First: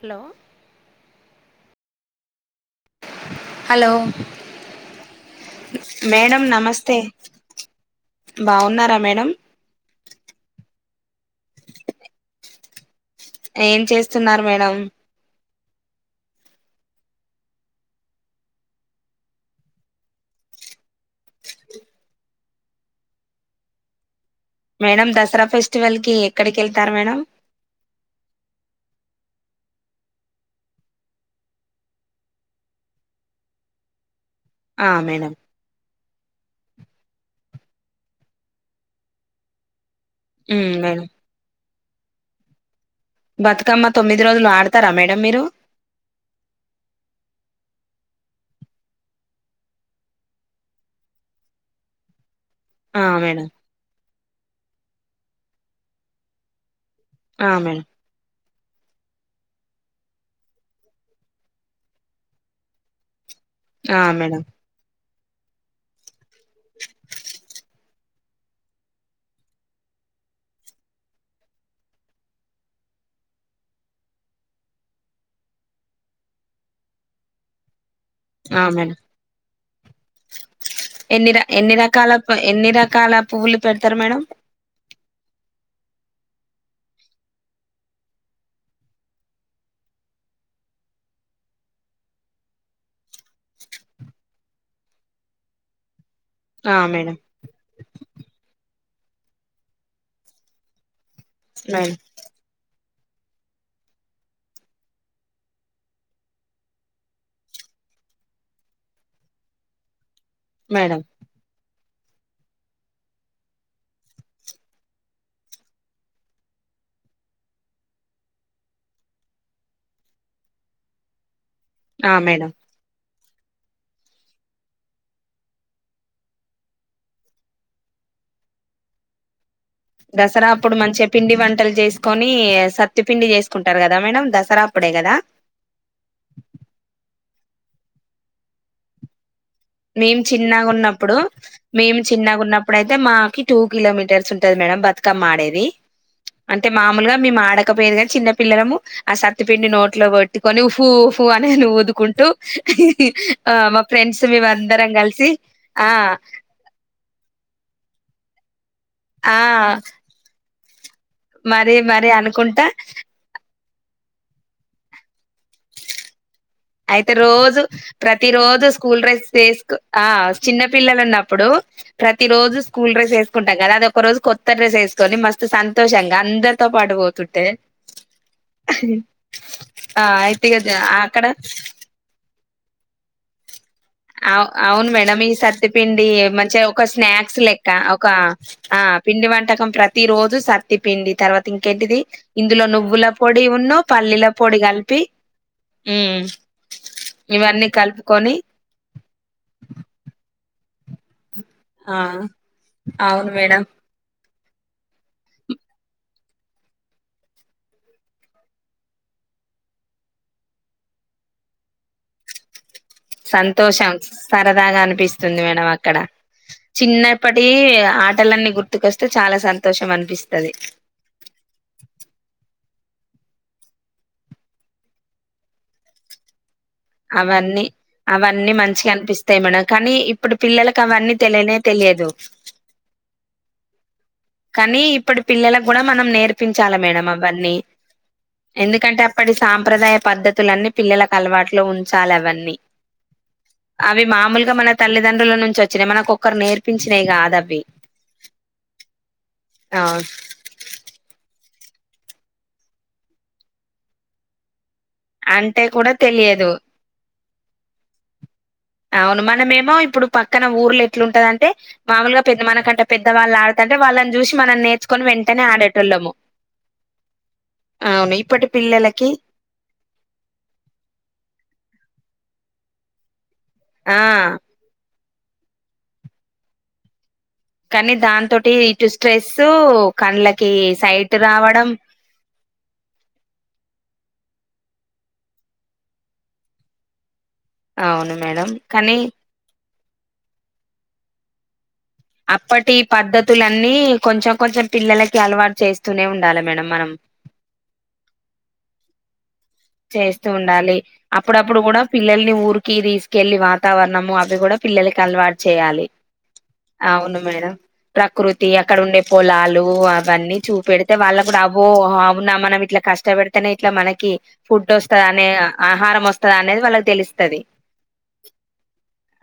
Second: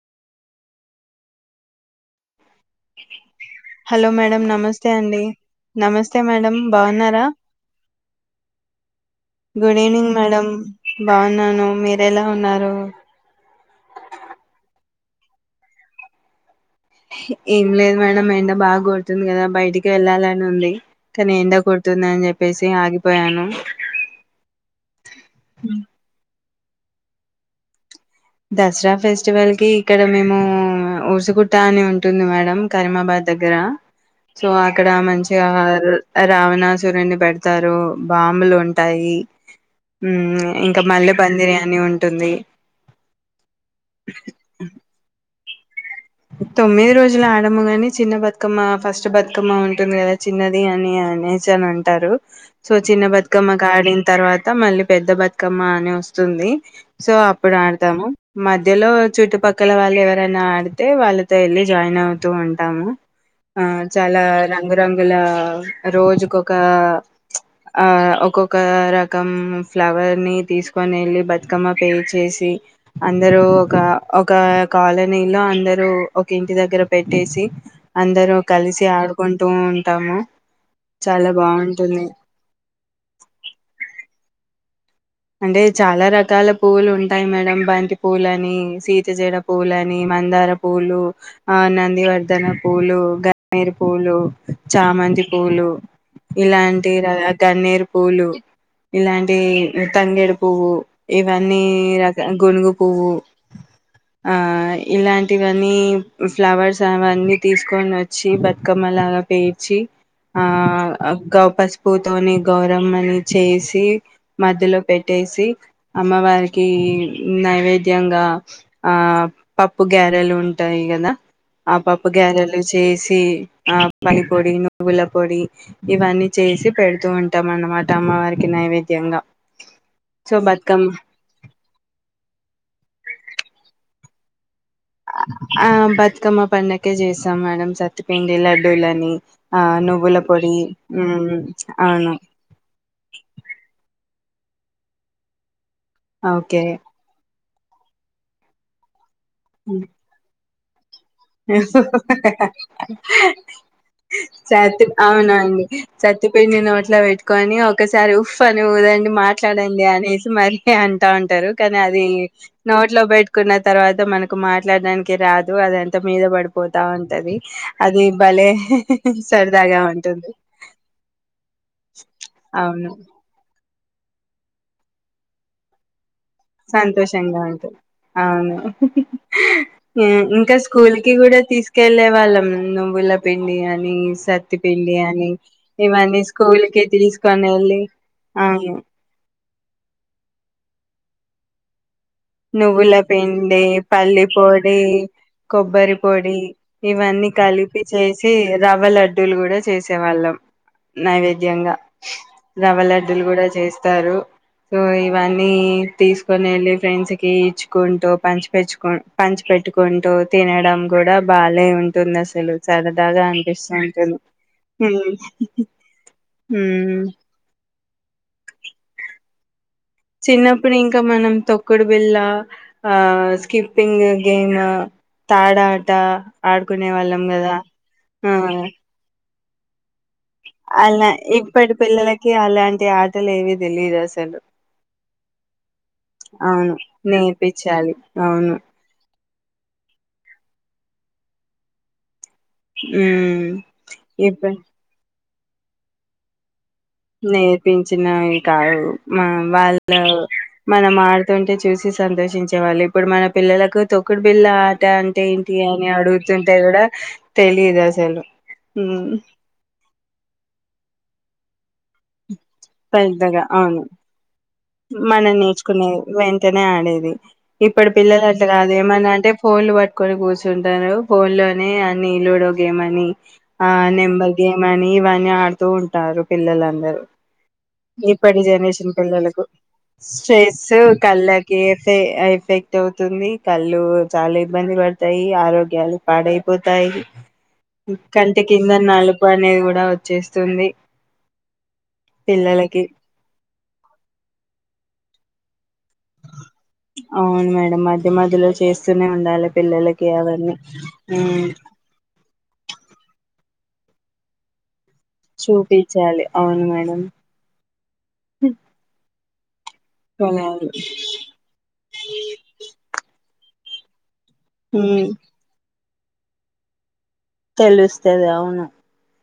Hello hello madam నమస్తే అండి నమస్తే మేడం బాగున్నారా బాగున్నారక్ గుడ్ ఈవినింగ్ మేడం బాగున్నాను మీరు ఎలా ఉన్నారు ఏం చేస్తున్నారు మేడం ఏం లేదు మేడం ఎండ బాగా కొడుతుంది కదా బయటికి వెళ్ళాలని ఉంది కానీ ఎండ కొడుతుంది అని చెప్పేసి ఆగిపోయాను మేడం దసరా ఫెస్టివల్కి ఎక్కడికి వెళ్తారు మేడం దసరా ఫెస్టివల్ కి ఇక్కడ మేము ఉ ఊరుసుగుట్ట అని ఉంటుంది మేడం కరీమాబాద్ దగ్గర సో అక్కడ ఆ మేడం మంచిగా రావణాసురుని పెడతారు బాంబులు ఉంటాయి మ్మ్ ఇంకా మేడం మల్లే పందిరి అన్ని ఉంటుంది బతుకమ్మ తొమ్మిది రోజులు ఆడతారా మేడం మీరు తొమ్మిది రోజులు ఆడమ్ము గాని చిన్న బతుకమ్మ ఫస్ట్ బతుకమ్మ ఉంటుంది కదా చిన్నది అని అనేచీ అని అంటారు సో ఆ చిన్న మేడం బతుకమ్మకు కాడిన తర్వాత అ మళ్ళీ పెద్ద బతుకమ్మ అని వస్తుంది సో ఆ అప్పుడు మేడం ఆడతాము మధ్యలో చుట్టుపక్కల వాళ్ళు ఎవరైనా ఆడి అయితే వాళ్ళతో వెళ్లిి జాయిన్ అవుతూ ఉంటాము ఆ చాలా రంగురంగు లా రోజుకు ఒక ఒకకా ఆ ఒక్కొక్క రకం ఫ్లవర్ ని తీసుకొని వెళ్ళి బతుకమ్మ పే చేేసి అందరు ఒక ఒక కాలనీలో అందరు హ్మ్ ఒక ఇంటి దగ్గర పెట్టేసి అందరూ ఆ కలిసి మేడం ఆడుకుంటూ ఉంటాము చాలా ఎన్ని ర ఎన్ని బాగుంటుంది రకాల ఎన్ని రకాల పువ్వులు పెడతారు మేడం అంటే చాలా రకాల పూలు ఉంటాయి మేడం బంతి పూలని సీతజేడ పూలని మందార పూలు ఆ నందివర్ధన పూలు గన్నేరీ పూలు చామంతి పూలు ఆ ఇలాంటి ర మేడం గన్నీరు పూలు ఇలాంటి ''తంగేడు పువ్వు'' ఇవన్నీ మేడం రక గునుగు పువ్వు ఆ ఇలాంటివన్నీ ఫ్లవర్స్ అవన్నీ తీసుకొని వచ్చి ''బతుకమ్మలాగా'' పేర్చి ఆ మేడం గపాస్ ప్పుతోని గౌరమ్మని చేసి మధ్యలో పెట్టేసి అమ్మవారికి నైవేద్యంగా ఆ పప్పు గారెలు ఉంటాయి కదా ఆ పప్పు గారెలు చేసి ఆ పలి పొడి నువ్వుల పొడి ఇవన్నీ చేసి పెడుతూ ఉంటాం అన్నమాట అమ్మవారికి నైవేద్యంగా సో దసరా అప్పుడు బతుకమ్మ మంచిగా పిండి వంటలు చేసుకొని సత్తి పండి చేసుకుంటారు కదా మేడం దసరా అప్పుడే కదా ఆ బతుకమ్మ పన్నకే చేసి మేడం సత్పిండి లడ్డూలని ఆ నువ్వుల మేము పొడి చిన్నగా ఉన్నప్పుడు మ్మ్ మేము అవును చిన్నగా ఉన్నప్పుడు అయితే మాకి టూ కిలోమీటర్ ఉంటది మేడమ్ బతుకమ్మ ఆడేది ఓకే అంటే మామూలుగా మేమడ ఆడ ఇక్క పేరుగాద చిన్న పిల్లము ఆ సత్తిపిండి నోట్ లో బట్టి కొని హహూ అనేను ఊదుకుంటూ ఆ మా ఫ్రెండ్స్ సత్తు అందరం కలిసి అవునండి ఆ సత్తు పిండిని నోట్ల పెట్టుకొని ఒకస ఉఫ్ నువ్వుదండి ఆ మాట్లాడండి అనేసి మరి అండి అంట ఉంటారు మరి కానీ అది మరి అనుకుంటా నోట్ లో పెట్టుకున్న తర్వాత మనకు మాట్లాడడానికి రాదు అదంతే త మీద పడి అయితే రోజు ప్రతి రోజు స్కూల్ డ్రెస్ వేసుకు సరదాగా ఆ ఉంటుంది చిన్న పిల్లలు ఉన్నప్పుడు ప్రతి రోజు స్కూల్ అవును డ్రెస్ వేసుకుంటాం కదా అద ఒక రోజు కొత్తడ్రెస్ వేసుకొని మస్త్ సంతోషంగా అందరితో పాటు సంతోషంగా పోతుంటే ఉంటుంది అవును ఆ అయితే ఇంకా కదా స్కూల్ కి అక్కడ కూడా తీసుకెళ్ళే వాళ్ళం నువ్వుల పిండి అని అవు సత్తి అవును పిండి మేడం ఈ అని సత్తిపిండి ఇవన్నీ మంచిగా ఒక స్కూల్కి స్నాక్స్ తీసుకొని లెక్క వెళ్ళి ఒక అవును ఆ పిండి వంటకం ప్రతి రోజు సర్తి పిండి తర్వాత ఇంకేంటిది ఇందులో నువ్వుల పొడి పిండి ఉన్ను పల్లి పల్లీల పొడి కలిపి కొబ్బరి ఉమ్ పొడి ఇవన్నీ కలిపి చేసి రవ్వ లడ్డూలు కూడా చేసే వాళ్ళం నైవ ధ్యంగా ఆ రవ లడ్డులు అవును కూడా మేడం చేస్తారు సో ఇవన్నీ తీసుకొని వెళ్ళి ఫ్రెండ్స్ కి ఇచ్చుకుంటూ పంచి పెచ్చుకు పంచి పెట్టుకుంటూ తినడం కూడా బాాలే ఉంటుంది అసలు సరదాగా అనిపిస్తూ సంతోషం ఉంటుంది సరదాగా అనిపిస్తుంది మేడం అక్కడ ఉమ్ చిన్నప్పటి ఆటలన్నీ గుర్తుకొస్తే చాలా స చిన్నప్పుడు ఇంకా మనం తొక్కుడు బిల్ళ ఆ స్కిప్పింగ్ గేమ్ తాడా ఆట అవన్నీ అవన్నీ మంచిగా అనిపిస్తా మన కానీ ఇప్పుడు పిల్లలకి అలా అవన్నీ తెలియనే ఇప్పటి తెలియదు పిల్లలకి అలాంటి ఆటలు ఏవ తెలీదు అసలు కానీ ఇప్పుడు పిల్లలకు కూడా మనం నేర్పించాలి అవును మేడం అవన్నీ నేర్పించాలి అవును ఎందుకంటే ఇప్పడి సాంప్రదాయ పద్ద్దతులన్నీ పిల్లలకు అలవాటులో ఉంచాలి అవన్నీ ఉమ్ వి అవి ఇప్పు మామూలుగా మన తల్లిదండ్రుల నుంచి వచ్చిన మనకుక్కరు నేర్ నేర్పించినవి కా ఆ వాళ్ళు మనం ఆడుతుంట అంటే చూసి సంతోషించే వాళ్ళు ఇప్పుడు మన పిల్లలకు తొకుడు బిల్ల అంటే అంటే ఏంటి అని కూడా తెలియదు అడుగుతుంటే కూడా తెలిదా సలు అవును మనమేమో ఇప్పుడు పక్కన ఊర్లు ఎట్లుంటంది అం టే మామూలుగా పెద్ద మనకంటే పెదవులు పెద్దగా ఆడుతాంటే అవును వాళ్ళని చూసి మనని నే మనం నేర్చుకునేది వెంటనే ఆడేది ఇప్పుడు అవును పిల్లల అట్ ఇప్పటి కాదు పిల్లలకి ఏమన్నా అంటే ఫోన్లు పట్టుకొని కూర్చుంటారు ఫోన్ లోనే అన్ని లూడో గేమ్ అని ఆ నెంబర్ గేమ్ అని ఇవ ఆడుతూ ఉంటారు పిల్లలందరూ కానీ దా ఇప్పటి తటి ఇటు జనరేషన్ స్ట్రెస్ పిల్లలకు కండ్లకి స్ట్రెస్ సైట్ కళ్ళకి రావడం ఎఫ ఎఫెక్ట్ అవుతుంది కళ్ళు చాలా ఇబ్బంది పడతాయి ఆరోగ్యాలు పాడైపోతాయి అవును కంటి మేడం కింద కానీ నాలుగు అనేది కూడా చేస్తుంది అప్పటి పద్ధతులు న్నీ కొంచెం కొంచెం పిల్లకి అలవాటు చేస్త అవును మేడం మధ్య మధ్యలో చేస్తూనే ఉండాలి పిల్లలకి చేస్తూ అవన్నీ ఉండాలి ఉమ్ అప్పుడప్పుడు కూడా పిల్లల్ని ఊరికి తీసుకెళ్ళలి వాత వాతావరణము అవి కూడా పిల్లలకి అలవాటు చేయాలి చూపించాలి అవును మేడం అవును మేడం ప్రకృతి అక్కడ ఉండే పొలాలు ఓ అవన్నీ చూప కొనాలి పెడితే వాళ్ళ కూడా అవో అవున్నా మనం ఇట్లా కష్టపడి కానీ ఇట్లా మనకి ఫుడ్ వస్తది ఉమ్ అని ఇగ ఆ ఆహారం వస్తుంది అనేది వాళ్ళకి తెలుస్తు తెలుస్తది అవును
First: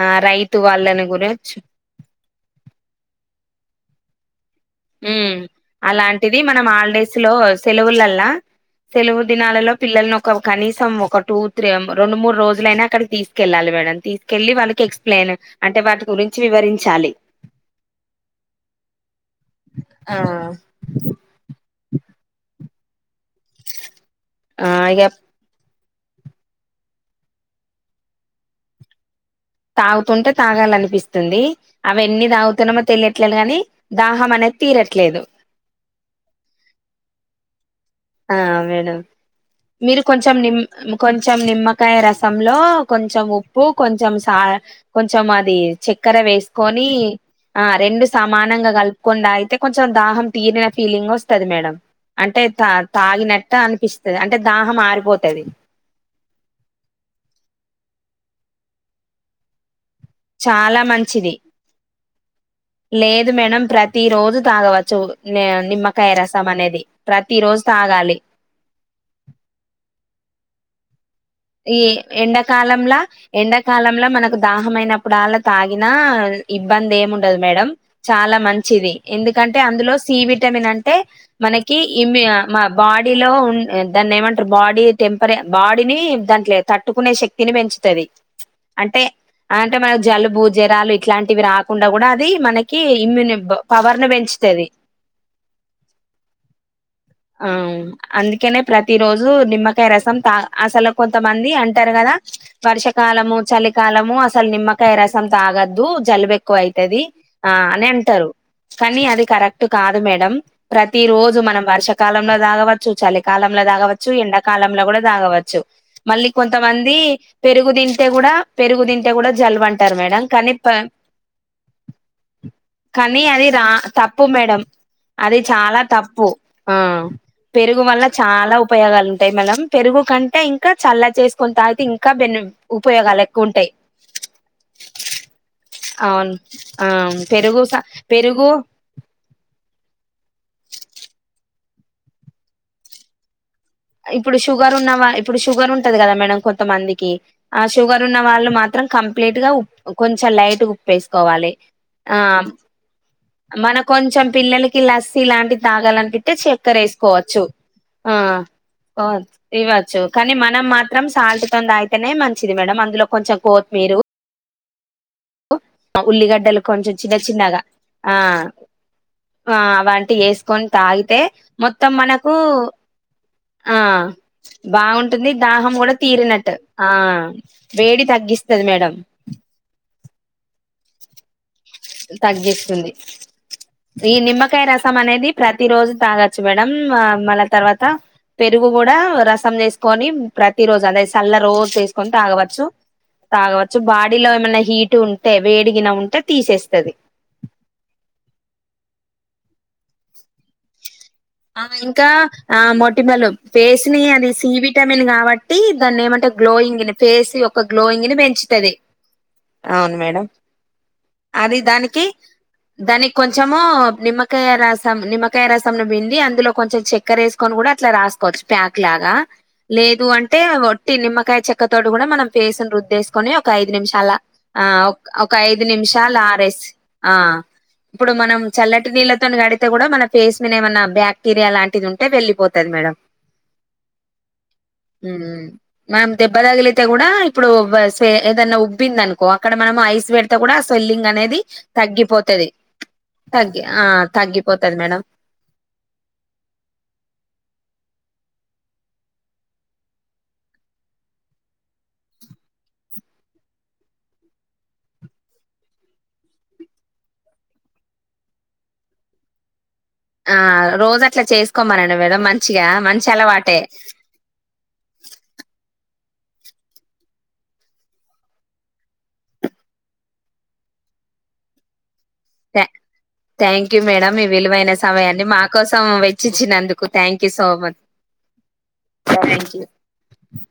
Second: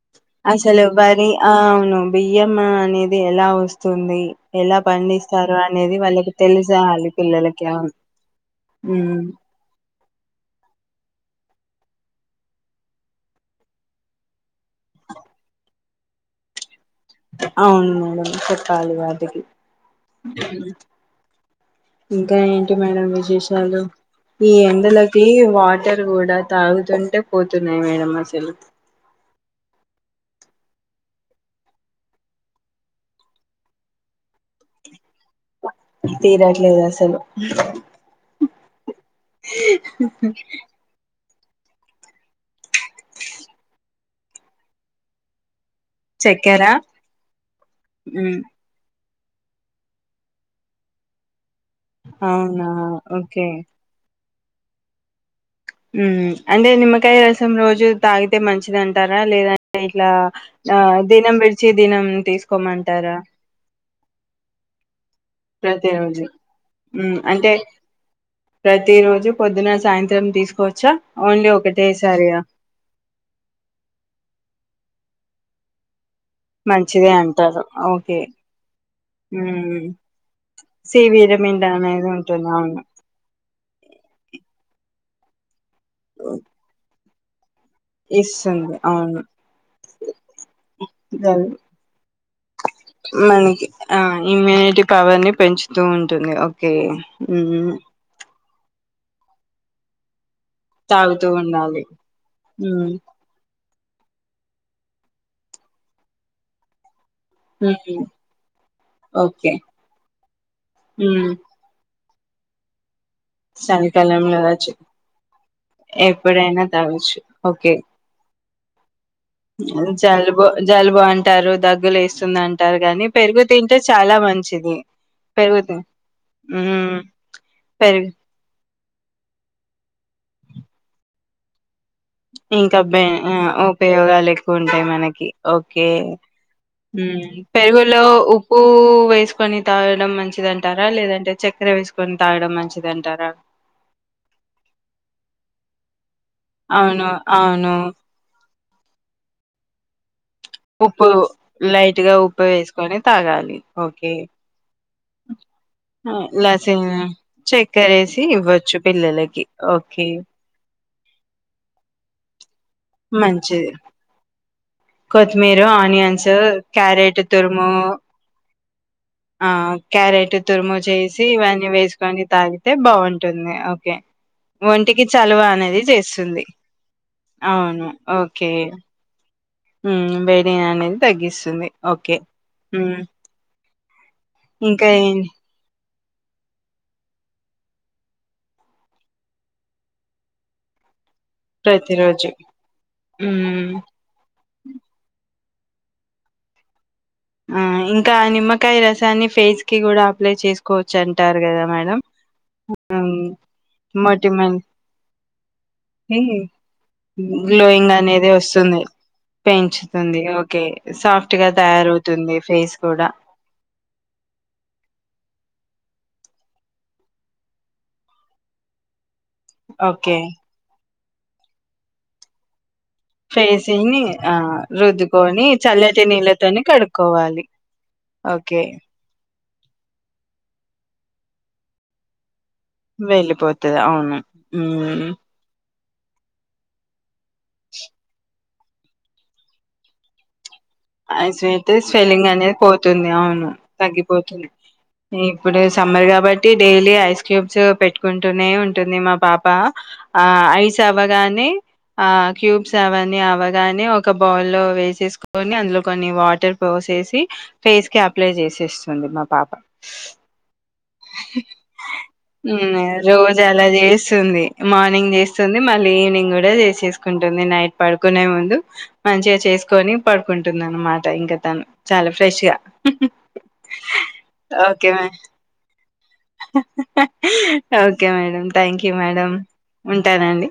ఆ రైతు అసలు వాళ్ళని బరి గురి ఆ అవును బియ్యం అనేది ఎలా వస్తు వస్తుంది ఎలా ఉమ్ పండిస్తారు అనేది వాళ్ళకి అలాంటిది మనం తెలిసాలి హాలిడేస్ లో పిల్లలకి అవును సెలవులల్లా సెలవు ఉమ్ దినాలలో పిల్లల్ని ఒక కనీసం ఒక టూ త్రీ రెండు మూడు రోజులైనా అక్కడ తీసుకెళ్ళాలి మేడం తీసుకెళ్ళి వాళ్ళ ఎక్స్ప్లెయిన్ అంటే వాటి గురించి వివరించ అవును మేడం చెప్పాలి వాటికి ఆ ఇంకా ఏంటి మేడం విశేషాలు ఈ ఇగ ఎండలకి వాటి ఇద్దరు కూడా తాగుతుంటే పోతున్నాయి మేడం అసలు తాగుతుంటే తాగాలనిపిస్తుంది అవి ఎన్ని తాగుతున్నామో తెలియట్లేదు గానీ దాహం అనేది తీరట్లేదు తీరట్లేదు అసలు ఆ మేడం మీరు కొంచెం నిమ్ కొ కొంచెం నిమ్మకాయ రసంలో కొంచెం ఉప్పు కొంచెం సా కొంచెం అది చెక్కెర చక్కెర వేసుకొని ఆ రెండు సమానంగా కలుపు కొండ అయితే కొంచెం దాహం తీరిన ఫీలింగ్ వస్తుంది మేడం అవునా ఓకే ఆగినట్ట అనిపిస్త అంటే దాహం ఆరిపోతది ఉ అంటే నిమ్మకాయ రసం రోజు తాగితే మంచిదింటారా లేదా చాలా మంచిది దినం తీసుకోమంటారా లేదు మేడం ప్రతి రోజు తాగవచ్చు నే ప్రతి నిమ్మకాయ రోజు రసం అనేది ఉమ్ ప్రతి అంటే రోజు తాగాలి ప్రతి రోజు పొద్దున్న సాయంత్రం తీసుకోవచ్చా ఓన్లీ ఈ ఒకటేసారియా ఎండాకాలంలా ఎండాకాలంలా మనకు దాహమైన ప్పుడల్ల తాగినా ఇబ్బంది ఏం మంచిదే ఉండదు అంటారు మేడం ఓకే చాలా మంచిది ఎందుకంటే ఉమ్ అందులో సి విటమిన్ అంటే సి విటమిన్ మనకి అనేది ఉంటుంది ఇమ్యూని అవును బాడీలో దాన్ని ఏంటారు బాడీ టెంపరే బాడీని దాంట్లే తట్టుకునే శక్తి క్తితని పెంచుతది ఇస్తుంది అంటే అవును అంటే మన జలుబు జరాలు ఇట్లాంటివి రాకుండా కూడా అది మనకి ఇమ్యూని మనకి పవర్ ఆ ను పెంచుతుంది ఇమ్యూనిటీ పవర్ ని పెంచుతూ ఉంటుంది ఓకే ఆ ఉమ్ అందుకనే ప్రతి రోజు నిమ్మకాయ రసం త అసలు తాగుతూ కొంతమంది ఉండాలి అంటారు కదా ఉమ్ వర్షాకాలము చలి కాలము అసలు నిమ్మకాయ రసం తాగద్దు జలుబు ఎక్కువ అయితది ఆ అని ఉమ్ అంటారు కానీ అది ఓకే కరెక్ట్ కాదు మేడం ప్రతి ఉమ్ రోజు మనం వర్ష కాలంలో దాగా వచ్చు చలి కాలంలో తాగవచ్చు చలికాలంలో తాగొచ్చు ఎండాకాలంలో కూడా తాగవచ్చు మళ్ళీ ఎప్పుడైనా కొంతమంది తాగొచ్చు పెరుగు ఓకే తింటే కూడా న్న పెరుగుతిన్న కూడా జలువంటారు మేడం జలుబు కానీ జలుబు అంటారు దగ్గులు వేస్తుంది అంటారు కానీ పెరుగు అది రా తింటే చాలా తప్పు మేడం మంచిది అది పెరుగుతి చాలా తప్పు ఆ ఉమ్ పెరుగు వల్ల చాలాఉప ఉపయోగాలు ఉంటాయి మనం పెరుగు కంటే ఇంకా ఇంకా చల్లగ చేసుకోని తాగుతే ఇంకా బెన్ ఇంకా ఉప ఉపయోగాలు ఎక్కువ ఉంటాయి ఉపయోగాలు ఎక్కువ ఉంటాయి మనకి ఓకే అవును ఆ హు పెరుగు స పెరుగులో పెరుగు ఉప్పు వేసుకొని తాగడం మంచి మంచిదంటారా లేదంటే చక్కెర వేసుకొని తాగడం మంచిదంటారా ఇప్పుడు షుగర్ ఉన్నావా ఇప్పుడు షుగర్ ఉంటది కదా మేడం అవును. కొంతమందికి ఆ అవును. షుగర్ ఉన్న వాళ్ళు మాత్రం కంప్లీట్ గా ఉ కొంచెం కొంచెం లైట్గా ఉప్పు వేసుకోవాలి లైట్‌గా ఆ ఉప్పు వేసుకొని తాగాలి. మన ఓకే. కొంచెం పిల్లలకి లస్సి లాంటివి తాగాలని ఆ! పిత్తే లస్సీ చక్కర వేసుకోవచ్చు ఆ చక్కెరేసి ఇవ్వచ్చు ఓ పిల్లలకి. ఇవ్వచ్చు ఓకే. కానీ మనం మాత్రం సాల్ట్ తొనే తాగుతనే మంచి ది మేడం అందులో కొంచెం కోత్ మంచిది. మీరు కొత్తిమీర, ఆనియన్స్, ఉల్లిగడ్డలు కొంచెం చిన్న క్యారెట్ చిన్నగా తురుము ఆ ఆ అవంటివి క్యారెట్ వేసుకొని తురుము తాగితే చేసి ఇవన్నీ మొత్తం వేసుకొని మనకు తాగితే బావుంటుంది. ఆ ఓకే. ఒంటికి బాగుంటుంది చలువ దాహం అనేది కూడా చేస్తుంది. తీరినట్టు ఆ వేడి తగ్గిస్తుంది మేడం ఊ వేడి అనేది తగ్గిస్త తగ్గిస్తుంది ఈ నిమ్మకాయ ఇంకా రసం ఏం అనేది ప్రతి రోజు తాగచ్చ పెడం మళ్ళ తర్వాత పెరుగు కూడా రసం చేసుకొని ప్రతి రోజు అద చల్ల రోజ చేసుకొని ప్రతిరోజు తాగవచ్చు హ్మ్ తాగవచ్చు బాడీలో ఏమైన్నా హీటు ఉంటే వేడిగిన ఉంటే తీసేస్తుది ఆ ఇంకా నిమ్మకాయ రసాన్ని ఫేస్ కి కూడా అప్లై చేసుకోవచ్చు అంటారు ఆ కదా మేడం ఇంకా ఆ హ్మ్ మొటిమలు ఫేస్ ని అది మొటిమలకి సివిటమిన్ కాబట్టి దాన్ని ఏమంటే గ్లోయింగ్ ఫేస్ యొక్క గ్లోయింగ్ ని అనేది పెంచుతుంది వస్తుంది అవును పెంచుతుంది మేడం ఓకే సాఫ్ట్ గా అది దానికి తయారవుతుంది ఫేస్ కూడా దానికి కొంచము నిమ్మకాయ రస నిమ్మకాయ రస త బె అందులో కొంచెం చక్కర వేసుకొని కూడా అట్లా రాసుకోవచ్చు ప్యాక్ లాగా లేదు ఓకే అంటే నిమ్మకాయ చెక్కతోోడు కూడా మనం ఫేస్ద్దు సుకని ఒకఐదు ఫేస్ని ఆ రుద్దుకొని నిషాలఐదు చల్లటి నిమిషాలు నీళ్ళతోని ఆరేస్ కడుక్కోవాలి ఇప్పుడు మనం ఓకే చల్లటి నీళ్తో గడి కూడా మన ఫేస్ మీ ఏమ బాక్టీరియా ంటి ఉంటే వెళ్లిపోతుంది వెళ్ళిపోతుది అవును ఉమ్ మనం దెబ్బ తగిలితే కూడా ఇప్పుడు ఏదన్నా ఉబ్బింది అనుకో అక్కడ మనం ఐస్ పెడితే కూడా స్వెల్లింగ్ అనేది అఐస్ అయితే స్వెల్లింగ్ తగ్గిపోతది అనేది పోతుంది అవును తగ్గి ఆ తగ్గిపోతుంది తగ్గిపోతది మేడం ఇప్పుడు సమ్మర్ గా కాబట్టి డైలీ ఐ క్యబ్ పెట్టుకుంటూ ఉ అ అ అ బ వ అందులో కొన్ని వాటర్ పోసేసి ఫేస్ కి అప్లై చేసేస్తుంది మా పాప ఆ రోజు అట్లా చేసుకోమనండి మేడం మంచిగా మంచి రోజు అలవాటే అలా చేస్తుంది మార్నింగ్ చేస్తుంది మళ్ళీ ఈవినింగ్ కూడా చేసేసుకుంటుంది నైట్ పడుకునే ముందు మంచిగా చేసుకొని పడుకుంటుంది అనమాట ఇంకా తను చాలా ఫ్రెష్ గా థ్యాంక్ యూ మేడం ఈ విలువైన ఓకే మే సమయాన్ని మా కోసం వెచ్చిచ్చినందుకు thank you so much okay madam thank you madam thank you ఉంటానండి